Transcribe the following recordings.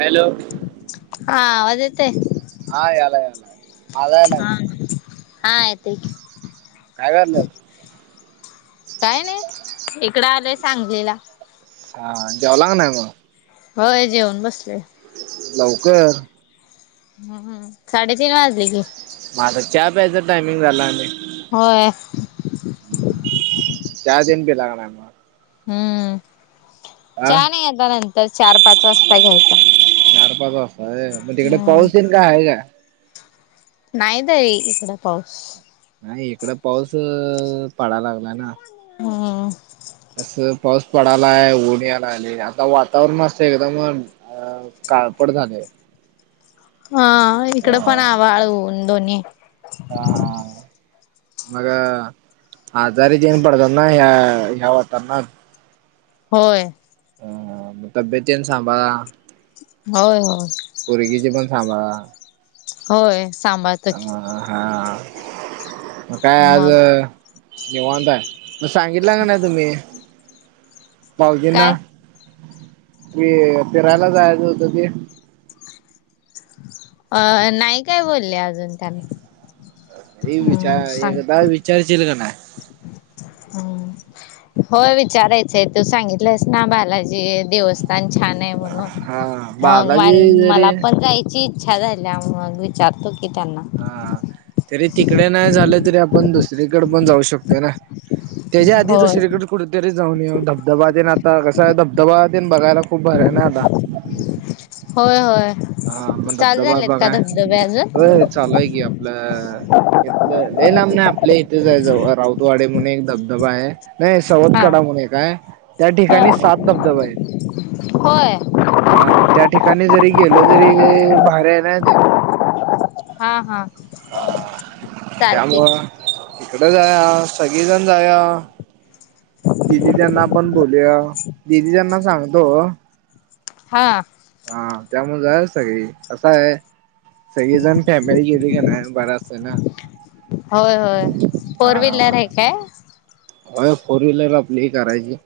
Hello! आ आवाज येत नाही. हा याला याला माझा याला येतय हा येतय की. काय कराल्यास? काय नाही इकडं आलोय सांगलीला. छान जेवला काय नाही मग? होय जेऊन बसलोय. लवकर. हम् साडे तीन वाजले की. माझा घ्या प्यायच टायमिंग झाला आणि. होय. चहा तेन पिला का नाय. हम्म हा चाहा नाही आता नंतर चार पाच वाजता घ्यायचा. चार पाच वाजता मग तिकडे हम्म पाऊस तेन कात आहे का? नाही नाहीई इकडे पाऊस. नाही इकड पाऊस पाडा लागला ना. हम्म. अस पाऊस पडायला आहे उन यायल आली आता वातावरण मस्ं एकदम अ काळपड झाले. हा इकड हा पण आभाळ ऊन दोन्ही आहे. हा हा मग ह आजारी देईन पडतातना ह्या ह्या होताना. होय. ह म तब्येतन सांभाळा. होय होय. पुर्गीचे पण सांभाळा. होय. सांभाळतो की ह हा मग काय आज. मग निवाताय म सांगितलं का नाही तुम्ही भाऊजींना. काय? क फिरायला जायचं होत ते. अ नाही काय बोलले अजून त्यांना. ह विचार एकदा विचारशील का नाही. हम. हो विचारायचंय तू सांगितलंस ना बालाजी देवस्थान छान. म्हणून हा बालाजी मग जरी मला पण जायची. छान झालेल्या मग विचारतो की त्यांना. हा तरी तिकडे नाही झाले तरी आपण दुसरीकडे पण जाऊ शकतोय ना. त्याच्या आधी होय दुसरीकडे. कुठेतरी जाऊन ये धबधब्यान आता कसं आहे धबधबा्यान बघायला खूप बरं आहे ना आता. होय होय. हा पण चालू धबधबा झालेत का बघाय धबधबे अजून र चालूय की आपल्या. हे लांब नाही आपल्या इथेच आहे राऊतवाडे म्हणून एक धबधबा आहे. नाही सवत हा कडा म्हण काय त्या ठिकाणी सात धबधबा आहे. होय हा मग त्या ठिकाणी जरी गेल तरी बाहेर आहे ना ते हा हा चालते. त्यामुळं इकडं जा सगळेजण जावया. दिदी त्यांना पण बोलूया दीदी त्यांना सांगतो. हा. हा त्यामुळे जायच सगळे कस आहे. सगळीजण फॅमिली गेली का नाही बरा असत ना. होय होय फोर व्हीलर हे काय? हो फोर व्हीलर आपली करायची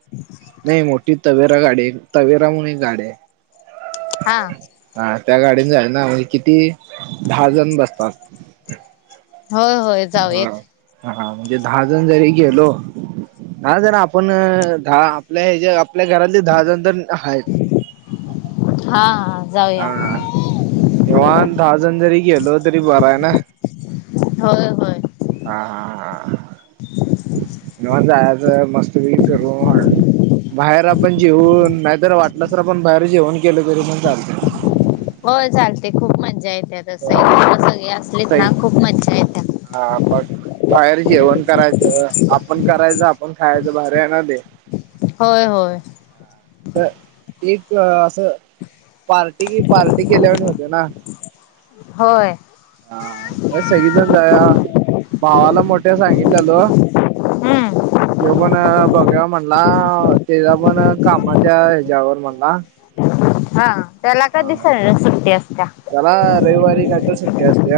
नाही मोठ. ती तवेरा गाडी तवेरा म्हणून एक गाडी आहे. हा. हा त्या गाडीने जायाच ना म्हणजे किती दहा जण बसतात. हो होय जाऊया ह. की. हा म्हणजे दहा जण जरी गेलो. ह ज आपण दहा आपल्या घरातले ज आपल्या घरातले दहा जण तर आहेत. हा हा हा जाऊया निवांत दहा जनी जरी गेलो तरी बर आहे ना. हो ह. हा हा हा. मव्हा जायचं मस्त ब करू. बाहेर आपण जेऊन नाहीतर वाटलं तर आपण बाहेर जेवून केलं तरी पण चालत. हो चालते खूप मज्जा येते तस चालतंय. सगळे असलेत सई ना खूप मज्जा येत. हा मग. बाहेर जेवण करायचं आपण करायचं आपण खायचं बाहेर येणार दे. होय होय. तर एक असं. पार्टी पार्टी केल्यावर होते ना. होय. हा सगजण जा भावाला मोठ्या सांगितल्यालो हम्म ह. तेव पण बघावा म्हणला तेला पण कामाच्या ह्याच्यावर म्हणला. हा त्याला का हा दिसा सुट्टी असत्या. त्याला रविवारी काय तर सुट्टी असते.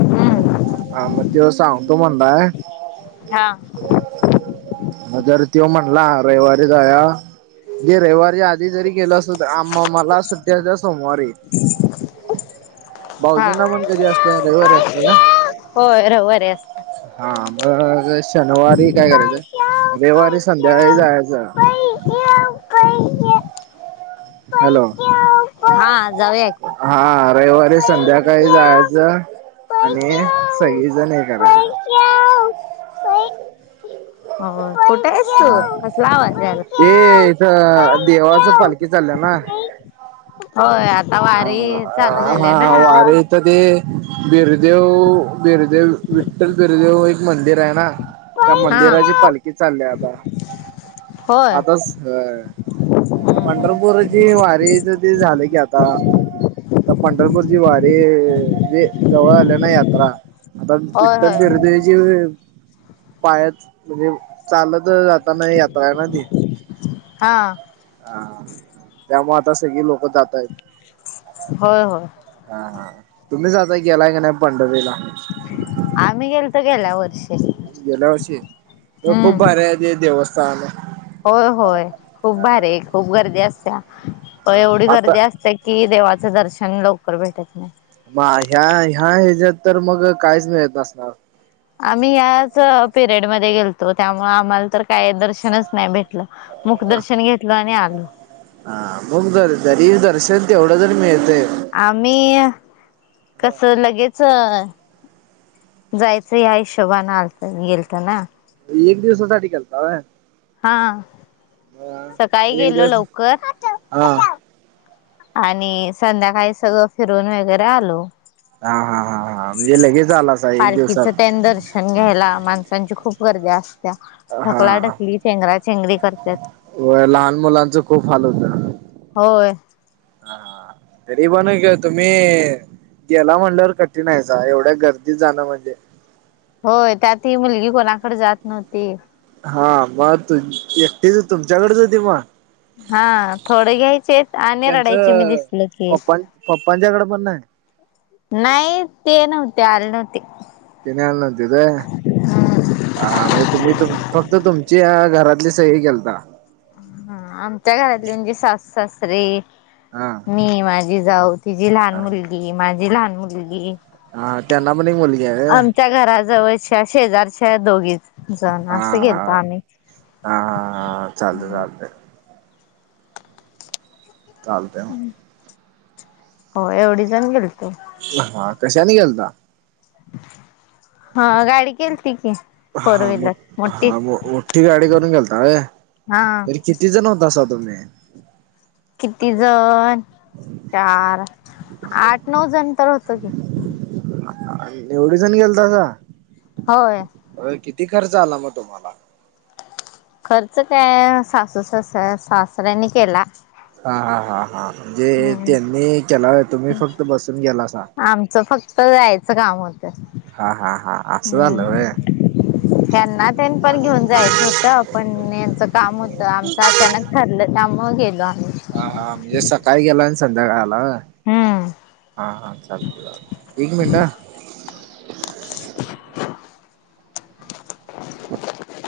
हम्म हा मग तो सांगतो म्हणताय. हा. ह जर तव म्हणला रविवारी जावया. म्हे रविवारीच्या आधी जरी गेल असतो तर आ मला सुट्ट्याच्या सोमवारी येत. ह. भाऊजींना पण कधी असते रविवारी असते का? होय रविवारी असत्या. हा मग शनिवारी काय करायचं रविवारी संध्याकाळी जायचं. हॅलो! हा जाऊया. की. हा रविवारी संध्याकाळी जायचं. आणि सगजण हे करायची. या. ते हो कुठे आहेस तू कसला आवाजला. ते इथं देवाचं पालखी चाललं ना होय आता वारी चाल. हा हा आरे. इथ ते बिरदेव बिरदेव विठ्ठल बिरदेव एक मंदिर आहे ना. हा त्या मंदिराची पालखी चालली आता. होय आताच ह हम्म हम्म पंढरपूर ज वारीच ते झालं की आता. आ तर पंढरपूरची वारी जवळ आल्या ना यात्रा. आता होय विटल होय वेे पाया म्हणजे चालत जातना यात्रा ना. हा. हा त्यामुळे आता सगळी लोक जातय होय हो हा हा तुम्ही जाताय गेलाय का नाही पंढरीला आम्ही गेलत गेल्या वर्षी गेल्या वर्षी खूप हम्म भारी हाय ते देवस्थान होय होय खूप भारी खूप गर्दी असत्या एवढी आता गर्दी असते कि देवाचं दर्शन लवकर भेटत नाही म ह्या ह्या ह्याच्यात तर मग काहीच मिळत नसणार आम्ही याच पिरियड मध्ये गेलतो त्यामु आम्हाला तर काय दर्शनच नाही भेटलं मुखदर्शन घेतलं आणि आलो हा मग ज जरी दर्शन तेवढं जरी मिळतय आम्ही कस लगेच जायचं या हिशोबान आलयत गेलोतो ना एक दिवसासाठी गेलंत होय हां सकाळी एक गेलो दिवस लवकर हा आणि संध्याकाळी सगळं फिरून वगैरे आलो हां हां हां म्हणजे लगेच आलात पालखीचं त्यानी दर्शन घ्यायला माणसांची खूप गर्दी असते हा ढकलाढकली चेंगरा चेंगरी करत्यात होय लहान मुलांचे खूप हाल होतात होय हां हां तरी बणू का तुम्ही गेला म्हणल्यावर कठीण आहेसा एवढ्या गर्दीत जाणं म्हणजे होय त्यात ही मुलगी कोणाकडे जात नव्हती हा मग तु एकटीच तुमच्याकडेच होती मग हा थोडे घ्यायचे आणि रडायची मी त्यांचं दिसल की पप्पां पप्पांच्याकडे पण नाही नाही ते नव्हते आले नव्हते तेनि अली न्हवतीत होय हा हा म्हणजे तुम्ही तु फक्त तुमची घरातली सई केलता ह आमच्या घरातली म्हणजे सासू सासरे हां मी माझी जाऊ तिझी लहान मुलगी माझी लहान मुलगी हां त्यांना पण एक मुलगी आहे त्या घराजवळच्या शेजारच्या या दोघीच हां हां हां हां चाल हम्म चालतय चालतंय हो एवढी जण गेलोतो हां कशा नी गेलत हां गाडी केली होती की फोर हा मो व्हीलर मोठी हा मो मोठी गाडी करून गेलात हा व्हय किती जण होता सा तुम्ही किती जण चार आठ नऊ जण तर होतं की, एवढे जण गेलतासा होय होयं किती खर्च आला मग तुम्हाला खर्च काय सासू स सासऱ्यांनी केला हां हा हा हा म्हणजे हम्म त्यांनी केला तुम्ही फक्त बसून गेला असा आमचं फक्त जायचं हा हा हा असं हं झालं व्हय त्यांना त्यां पण घेऊन जायचं होतं पण यांचं काम होतं आम अचानक ठरलं त्यामुळे गेलो आम्ही हा हा म्हणजे सकाळी गेला आणि संध्याकाळला आलात व्हय हं हा हा चाल चालतंय एक मिनटं हां